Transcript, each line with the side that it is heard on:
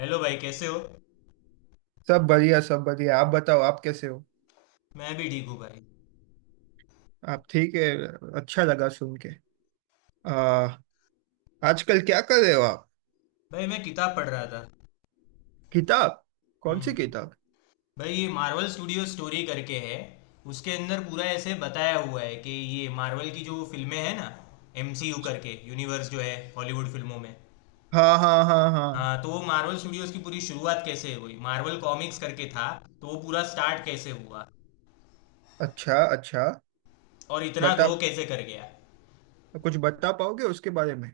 left: Hello भाई, कैसे हो।
right: सब बढ़िया सब बढ़िया। आप बताओ, आप कैसे हो?
left: मैं भी ठीक हूँ भाई।
right: आप ठीक है? अच्छा लगा सुन के। आ, आजकल क्या कर रहे हो आप?
left: भाई, मैं किताब पढ़ रहा था।
right: किताब? कौन
left: हम्म
right: सी किताब?
left: भाई, ये मार्वल स्टूडियो स्टोरी करके है। उसके अंदर पूरा ऐसे बताया हुआ है कि ये मार्वल की जो फिल्में हैं ना, एमसीयू करके यूनिवर्स जो है हॉलीवुड फिल्मों में।
right: हाँ हाँ हाँ हाँ।
left: हाँ, तो वो मार्वल स्टूडियोज की पूरी शुरुआत कैसे हुई, मार्वल कॉमिक्स करके था। तो वो पूरा स्टार्ट कैसे हुआ
right: अच्छा अच्छा।
left: और इतना
right: बता,
left: ग्रो कैसे कर गया।
right: कुछ बता पाओगे उसके बारे में?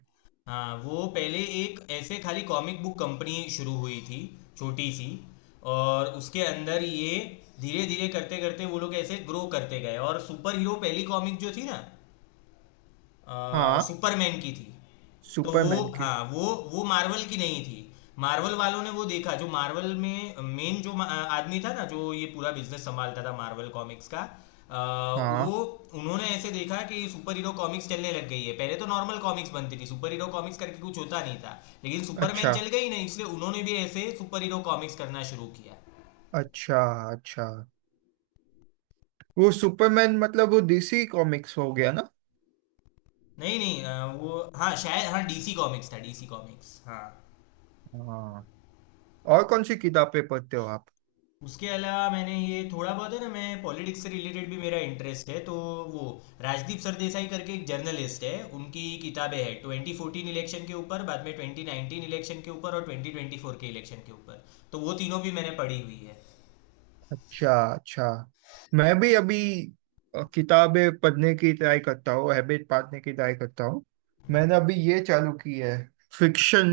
left: हाँ, वो पहले एक ऐसे खाली कॉमिक बुक कंपनी शुरू हुई थी, छोटी सी। और उसके अंदर ये धीरे धीरे करते करते वो लोग ऐसे ग्रो करते गए। और सुपर हीरो पहली कॉमिक जो थी ना,
right: हाँ।
left: सुपरमैन की थी। तो वो,
right: सुपरमैन की?
left: हाँ, वो मार्वल की नहीं थी। मार्वल वालों ने वो देखा, जो मार्वल में मेन जो आदमी था ना, जो ये पूरा बिजनेस संभालता था मार्वल कॉमिक्स का। अ, वो
right: हाँ।
left: उन्होंने ऐसे देखा कि सुपर हीरो कॉमिक्स चलने लग गई है। पहले तो नॉर्मल कॉमिक्स बनती थी, सुपर हीरो कॉमिक्स करके कुछ होता नहीं था। लेकिन सुपरमैन
right: अच्छा
left: चल गई ना, इसलिए उन्होंने भी ऐसे सुपर हीरो कॉमिक्स करना शुरू किया।
right: अच्छा अच्छा। वो सुपरमैन मतलब वो डीसी कॉमिक्स हो गया ना?
left: नहीं नहीं, वो, हाँ, शायद, हाँ, डीसी कॉमिक्स था, डीसी कॉमिक्स, हाँ।
right: हाँ। और कौन सी किताबें पढ़ते हो आप?
left: उसके अलावा मैंने ये थोड़ा बहुत है ना, मैं पॉलिटिक्स से रिलेटेड भी मेरा इंटरेस्ट है। तो वो, राजदीप सरदेसाई करके एक जर्नलिस्ट है, उनकी किताबें हैं 2014 इलेक्शन के ऊपर, बाद में 2019 इलेक्शन के ऊपर और 2024 के इलेक्शन के ऊपर। तो वो तीनों भी मैंने पढ़ी हुई है।
right: अच्छा अच्छा। मैं भी अभी, किताबें पढ़ने की ट्राई करता हूँ, हैबिट पालने की ट्राई करता हूँ। मैंने अभी ये चालू की है, फिक्शन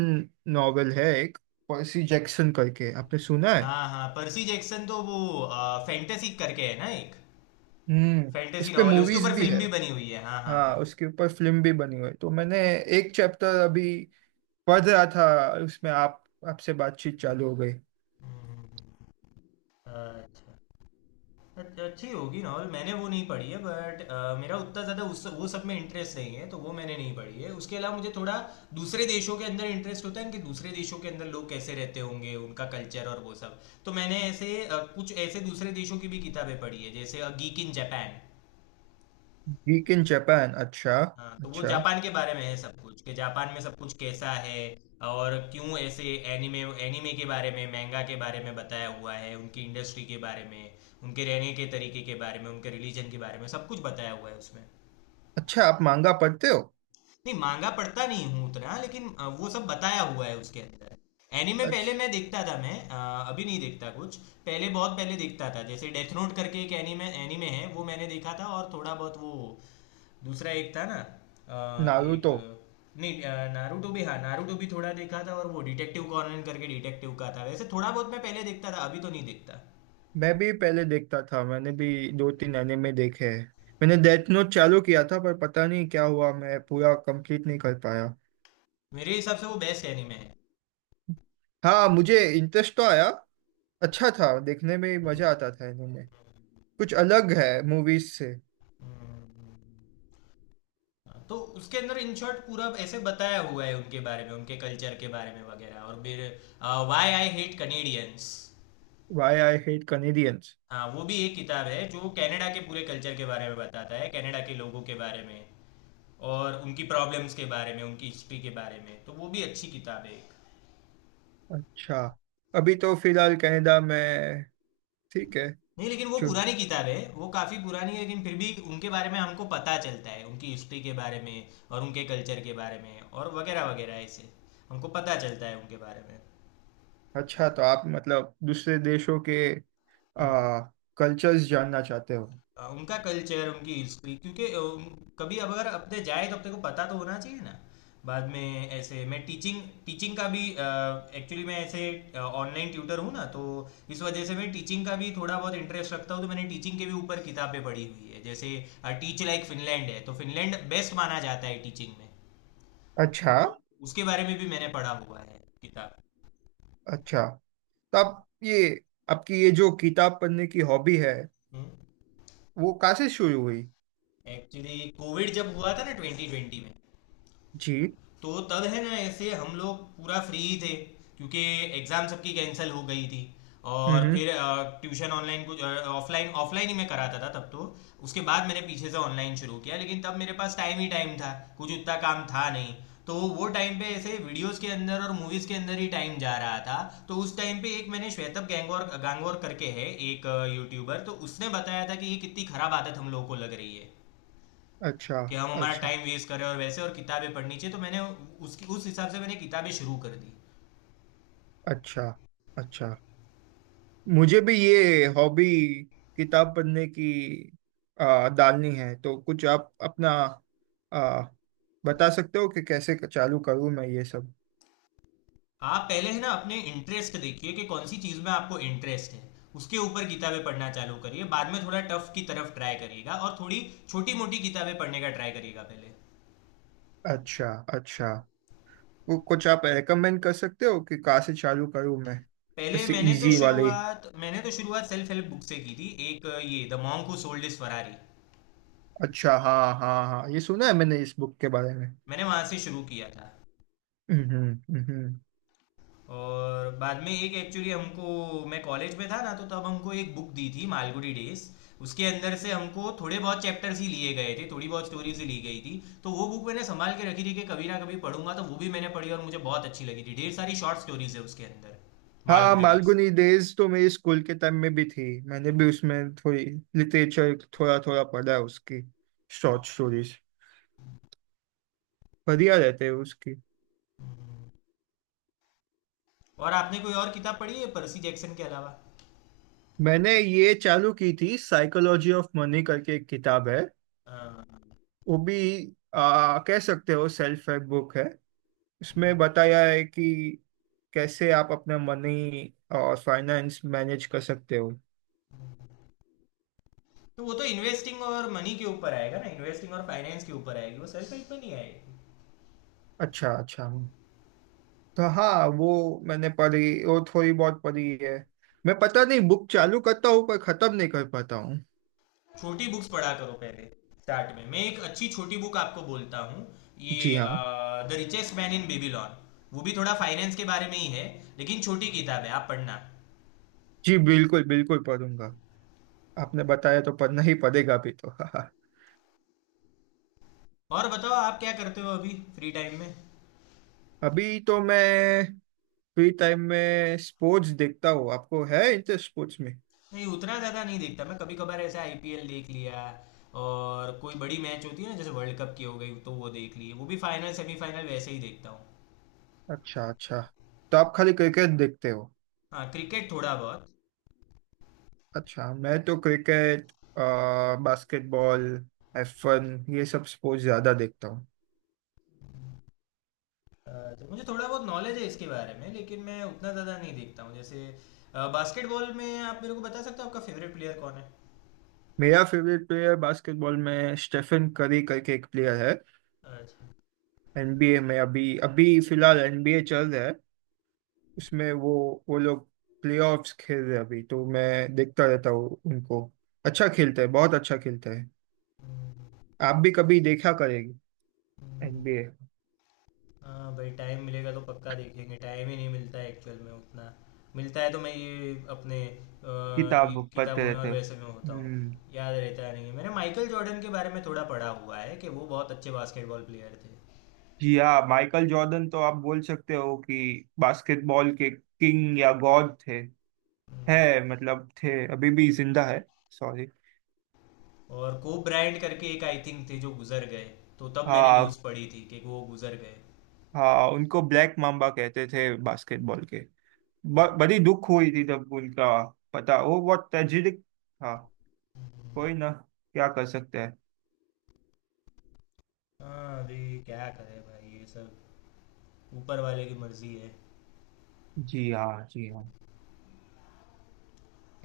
right: नॉवेल है एक, पर्सी जैक्सन करके, आपने सुना है?
left: हाँ हाँ, पर्सी जैक्सन, तो वो फैंटेसी करके है ना, एक
right: हम्म। उस
left: फैंटेसी
right: पे
left: नॉवल है। उसके
right: मूवीज
left: ऊपर
right: भी
left: फिल्म
right: है?
left: भी बनी हुई है, हाँ हाँ
right: हाँ,
left: हाँ।
right: उसके ऊपर फिल्म भी बनी हुई है, तो मैंने एक चैप्टर अभी पढ़ रहा था उसमें। आप, आपसे बातचीत चालू हो गई।
left: हम्म, अच्छा, अच्छी होगी नॉवल, मैंने वो नहीं पढ़ी है। बट मेरा उतना ज़्यादा उस वो सब में इंटरेस्ट नहीं है, तो वो मैंने नहीं पढ़ी है। उसके अलावा मुझे थोड़ा दूसरे देशों के अंदर इंटरेस्ट होता है कि दूसरे देशों के अंदर लोग कैसे रहते होंगे, उनका कल्चर और वो सब। तो मैंने ऐसे कुछ ऐसे दूसरे देशों की भी किताबें पढ़ी है, जैसे अ geek in Japan.
right: Week in Japan? अच्छा।
left: हाँ, तो वो
right: अच्छा।
left: जापान के बारे में है सब कुछ, कि जापान में सब कुछ कैसा है और क्यों ऐसे। एनिमे, एनिमे के बारे में, manga के बारे में बताया हुआ है, उनकी इंडस्ट्री के बारे में, उनके रहने के तरीके के बारे में, उनके रिलीजन के बारे में सब कुछ बताया हुआ है उसमें।
right: अच्छा आप मांगा पढ़ते हो?
left: नहीं, मांगा पढ़ता नहीं हूँ उतना, लेकिन वो सब बताया हुआ है उसके अंदर। एनिमे पहले
right: अच्छा।
left: मैं देखता था, मैं अभी नहीं देखता कुछ। पहले बहुत पहले देखता था, जैसे डेथ नोट करके एक एनिमे, एनिमे है, वो मैंने देखा था। और थोड़ा बहुत वो दूसरा एक था ना, एक।
right: नारुतो?
left: नहीं, नारुतो भी, हाँ, नारुतो भी थोड़ा देखा था। और वो डिटेक्टिव कॉनन करके डिटेक्टिव का था, वैसे थोड़ा बहुत मैं पहले देखता था, अभी तो नहीं देखता।
right: मैं भी पहले देखता था, मैंने भी दो तीन एनिमे देखे हैं। मैंने डेथ नोट चालू किया था, पर पता नहीं क्या हुआ, मैं पूरा कंप्लीट नहीं कर पाया।
left: मेरे हिसाब से वो बेस्ट एनिमे है।
right: हाँ, मुझे इंटरेस्ट तो आया। अच्छा था, देखने में मजा आता था एनिमे, कुछ अलग है मूवीज से।
left: हम्म, तो उसके अंदर इन शॉर्ट पूरा ऐसे बताया हुआ है उनके बारे में, उनके कल्चर के बारे में वगैरह। और फिर, why I hate Canadians.
right: Why I hate Canadians?
left: हाँ, वो भी एक किताब है जो कनाडा के पूरे कल्चर के बारे में बताता है, कनाडा के लोगों के बारे में और उनकी प्रॉब्लम्स के बारे में, उनकी हिस्ट्री के बारे में। तो वो भी अच्छी किताब है।
right: अच्छा। अभी तो फिलहाल कनाडा में, ठीक है।
left: नहीं, लेकिन वो
right: चु-
left: पुरानी किताब है, वो काफ़ी पुरानी है। लेकिन फिर भी उनके बारे में हमको पता चलता है, उनकी हिस्ट्री के बारे में और उनके कल्चर के बारे में, और वगैरह वगैरह, ऐसे हमको पता चलता है उनके बारे में।
right: अच्छा तो आप मतलब दूसरे देशों के,
left: हम्म।
right: आ, कल्चर्स जानना चाहते हो?
left: उनका कल्चर, उनकी हिस्ट्री, क्योंकि कभी अब अगर अपने जाए तो अपने को पता तो होना चाहिए ना। बाद में ऐसे मैं टीचिंग, टीचिंग का भी, एक्चुअली मैं ऐसे ऑनलाइन ट्यूटर हूँ ना, तो इस वजह से मैं टीचिंग का भी थोड़ा बहुत इंटरेस्ट रखता हूँ। तो मैंने टीचिंग के भी ऊपर किताबें पढ़ी हुई है, जैसे टीच लाइक फिनलैंड है। तो फिनलैंड बेस्ट माना जाता है टीचिंग में।
right: अच्छा
left: तो उसके बारे में भी मैंने पढ़ा हुआ है किताब।
right: अच्छा। तो आप ये, आपकी ये जो किताब पढ़ने की हॉबी है, वो कहाँ से शुरू हुई?
left: एक्चुअली कोविड जब हुआ था ना, 2020 में,
right: जी।
left: तो तब है ना ऐसे हम लोग पूरा फ्री ही थे, क्योंकि एग्ज़ाम सबकी कैंसिल हो गई थी। और
right: हम्म।
left: फिर ट्यूशन ऑनलाइन, कुछ ऑफलाइन, ऑफलाइन ही मैं कराता था तब तो। उसके बाद मैंने पीछे से ऑनलाइन शुरू किया, लेकिन तब मेरे पास टाइम ही टाइम था, कुछ उतना काम था नहीं। तो वो टाइम पे ऐसे वीडियोस के अंदर और मूवीज के अंदर ही टाइम जा रहा था। तो उस टाइम पे एक मैंने श्वेतब गैंगोर, गांगोर करके है एक यूट्यूबर, तो उसने बताया था कि ये कितनी खराब आदत हम लोगों को लग रही है
right: अच्छा।
left: कि हम हमारा
right: अच्छा।
left: टाइम वेस्ट करें, और वैसे और किताबें पढ़नी चाहिए। तो मैंने उसकी, उस हिसाब से मैंने किताबें शुरू कर दी।
right: अच्छा। अच्छा मुझे भी ये हॉबी, किताब पढ़ने की, डालनी है। तो कुछ आप अपना, आ, बता सकते हो कि कैसे चालू करूँ मैं ये सब?
left: आप पहले है ना अपने इंटरेस्ट देखिए कि कौन सी चीज़ में आपको इंटरेस्ट है, उसके ऊपर किताबें पढ़ना चालू करिए। बाद में थोड़ा टफ की तरफ ट्राई करिएगा, और थोड़ी छोटी मोटी किताबें पढ़ने का ट्राई करिएगा पहले।
right: अच्छा अच्छा। वो कुछ आप रेकमेंड कर सकते हो कि कहाँ से चालू करूँ मैं?
left: पहले
right: ऐसे इजी वाले।
left: मैंने तो शुरुआत सेल्फ हेल्प बुक से की थी, एक ये the monk who sold is Ferrari.
right: अच्छा हाँ हाँ हाँ, ये सुना है मैंने इस बुक के बारे में।
left: मैंने वहाँ से शुरू किया था।
right: हम्म।
left: और बाद में एक, एक्चुअली हमको, मैं कॉलेज में था ना, तो तब हमको एक बुक दी थी, मालगुडी डेज। उसके अंदर से हमको थोड़े बहुत चैप्टर्स ही लिए गए थे, थोड़ी बहुत स्टोरीज ही ली गई थी। तो वो बुक मैंने संभाल के रखी थी कि कभी ना कभी पढ़ूंगा, तो वो भी मैंने पढ़ी और मुझे बहुत अच्छी लगी थी। ढेर सारी शॉर्ट स्टोरीज है उसके अंदर,
right: हाँ
left: मालगुडी डेज।
right: मालगुनी डेज तो मेरी स्कूल के टाइम में भी थी। मैंने भी उसमें थोड़ी लिटरेचर थोड़ा थोड़ा पढ़ा है उसकी। शॉर्ट स्टोरीज बढ़िया रहते हैं उसकी।
left: और आपने कोई और किताब पढ़ी है पर्सी जैक्सन के अलावा?
right: मैंने ये चालू की थी, साइकोलॉजी ऑफ मनी करके एक किताब है।
left: हाँ।
right: वो भी, कह सकते हो सेल्फ हेल्प बुक है। उसमें बताया है कि कैसे आप अपना मनी और फाइनेंस मैनेज कर सकते हो।
left: तो वो तो इन्वेस्टिंग और मनी के ऊपर आएगा ना, इन्वेस्टिंग और फाइनेंस के ऊपर आएगी, वो सेल्फ हेल्प में नहीं आएगी।
right: अच्छा अच्छा। तो हाँ वो, मैंने पढ़ी, वो थोड़ी बहुत पढ़ी है। मैं पता नहीं, बुक चालू करता हूँ पर खत्म नहीं कर पाता हूँ।
left: छोटी बुक्स पढ़ा करो पहले। स्टार्ट में मैं एक अच्छी छोटी बुक आपको बोलता हूँ,
right: जी
left: ये
right: हाँ।
left: The richest man in Babylon. वो भी थोड़ा फाइनेंस के बारे में ही है, लेकिन छोटी किताब है, आप पढ़ना।
right: जी बिल्कुल बिल्कुल, पढ़ूंगा। आपने बताया तो पढ़ना ही पड़ेगा अभी तो हाँ।
left: और बताओ, आप क्या करते हो अभी फ्री टाइम में?
right: अभी तो मैं फ्री टाइम में स्पोर्ट्स देखता हूँ। आपको है इंटरेस्ट स्पोर्ट्स में?
left: नहीं, उतना ज़्यादा नहीं देखता मैं, कभी कभार ऐसे आईपीएल देख लिया। और कोई बड़ी मैच होती है ना, जैसे वर्ल्ड कप की हो गई तो वो देख ली, वो भी फाइनल सेमीफाइनल वैसे ही देखता हूँ।
right: अच्छा अच्छा। तो आप खाली क्रिकेट देखते हो?
left: हाँ, क्रिकेट थोड़ा बहुत।
right: अच्छा मैं तो क्रिकेट, बास्केटबॉल, F1, ये सब स्पोर्ट्स ज्यादा देखता हूँ।
left: अच्छा, मुझे थोड़ा बहुत नॉलेज है इसके बारे में, लेकिन मैं उतना ज़्यादा नहीं देखता हूँ। जैसे बास्केटबॉल में, आप मेरे को बता सकते हो आपका फेवरेट प्लेयर कौन है?
right: मेरा फेवरेट प्लेयर बास्केटबॉल में स्टेफन करी करके एक प्लेयर है।
left: अच्छा।
right: एनबीए में, अभी अभी फिलहाल एनबीए चल रहा है, उसमें वो लोग प्लेऑफ्स खेल रहे हैं अभी, तो मैं देखता रहता हूँ उनको। अच्छा खेलते हैं, बहुत अच्छा खेलते हैं। आप भी कभी देखा करेंगे
left: हम्म,
right: एनबीए।
left: हाँ भाई, टाइम मिलेगा तो पक्का देखेंगे। टाइम ही नहीं मिलता है एक्चुअल में उतना। मिलता है तो मैं ये अपने
right: किताब पढ़ते
left: किताबों में और
right: रहते हो
left: वैसे में होता हूँ,
right: हम्म।
left: याद रहता नहीं है। मैंने माइकल जॉर्डन के बारे में थोड़ा पढ़ा हुआ है कि वो बहुत अच्छे बास्केटबॉल प्लेयर थे।
right: जी हाँ, माइकल जॉर्डन तो आप बोल सकते हो कि बास्केटबॉल के किंग या गॉड थे।
left: हम्म,
right: है मतलब, थे, अभी भी जिंदा है, सॉरी।
left: और कोब ब्रायंट करके एक, आई थिंक, थे जो गुजर गए, तो तब मैंने न्यूज़
right: हाँ
left: पढ़ी थी कि वो गुजर गए।
right: हाँ, उनको ब्लैक माम्बा कहते थे बास्केटबॉल के। बड़ी दुख हुई थी तब उनका, पता वो बहुत ट्रेजिक था। कोई ना, क्या कर सकते हैं।
left: हाँ, अभी क्या करें भाई, ये सब ऊपर वाले की मर्जी है।
right: जी हाँ जी हाँ।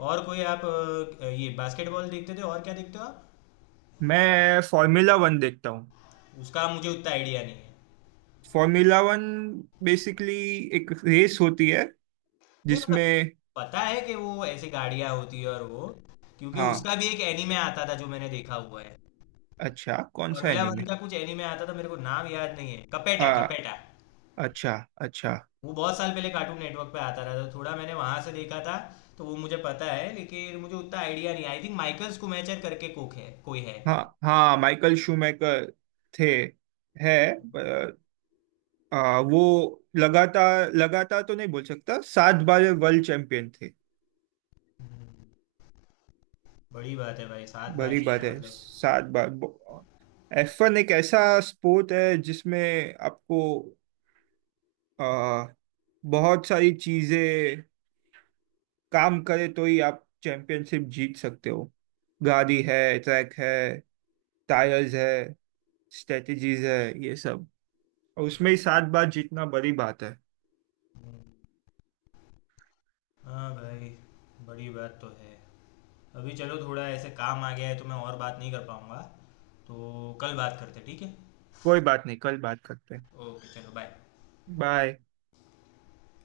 left: और कोई आप ये बास्केटबॉल देखते थे, और क्या देखते हो आप?
right: मैं फॉर्मूला वन देखता हूँ।
left: उसका मुझे उतना आइडिया नहीं है।
right: फॉर्मूला वन बेसिकली एक रेस होती है
left: नहीं, मतलब
right: जिसमें,
left: पता है कि वो ऐसी गाड़ियाँ होती है, और वो, क्योंकि
right: हाँ।
left: उसका भी एक एनीमे आता था जो मैंने देखा हुआ है।
right: अच्छा कौन सा
left: फॉर्मूला वन
right: एनिमे?
left: का कुछ एनीमे आता था, मेरे को नाम याद नहीं है, कपेटा
right: आ
left: कपेटा।
right: अच्छा। अच्छा।
left: वो बहुत साल पहले कार्टून नेटवर्क पे आता था, तो थोड़ा मैंने वहां से देखा था। तो वो मुझे पता है, लेकिन मुझे उतना आइडिया नहीं। आई थिंक माइकल स्कूमेचर करके कोक है, कोई है।
right: हाँ हाँ माइकल शूमेकर, थे, है, वो लगातार लगातार तो नहीं बोल सकता, 7 बार वे वर्ल्ड चैंपियन थे।
left: बड़ी बात है भाई, 7 बार
right: बड़ी बात
left: जीतना
right: है
left: मतलब।
right: 7 बार। F1 एक ऐसा स्पोर्ट है जिसमें आपको, आ, बहुत सारी चीजें काम करे तो ही आप चैंपियनशिप जीत सकते हो। गाड़ी है, ट्रैक है, टायर्स है, स्ट्रेटजीज है, ये सब, और उसमें ही 7 बार जीतना बड़ी बात है।
left: हाँ भाई, बड़ी बात तो है। अभी चलो, थोड़ा ऐसे काम आ गया है, तो मैं और बात नहीं कर पाऊँगा, तो कल बात करते हैं, ठीक है।
right: कोई बात नहीं, कल बात करते हैं।
left: ओके, चलो बाय।
right: बाय।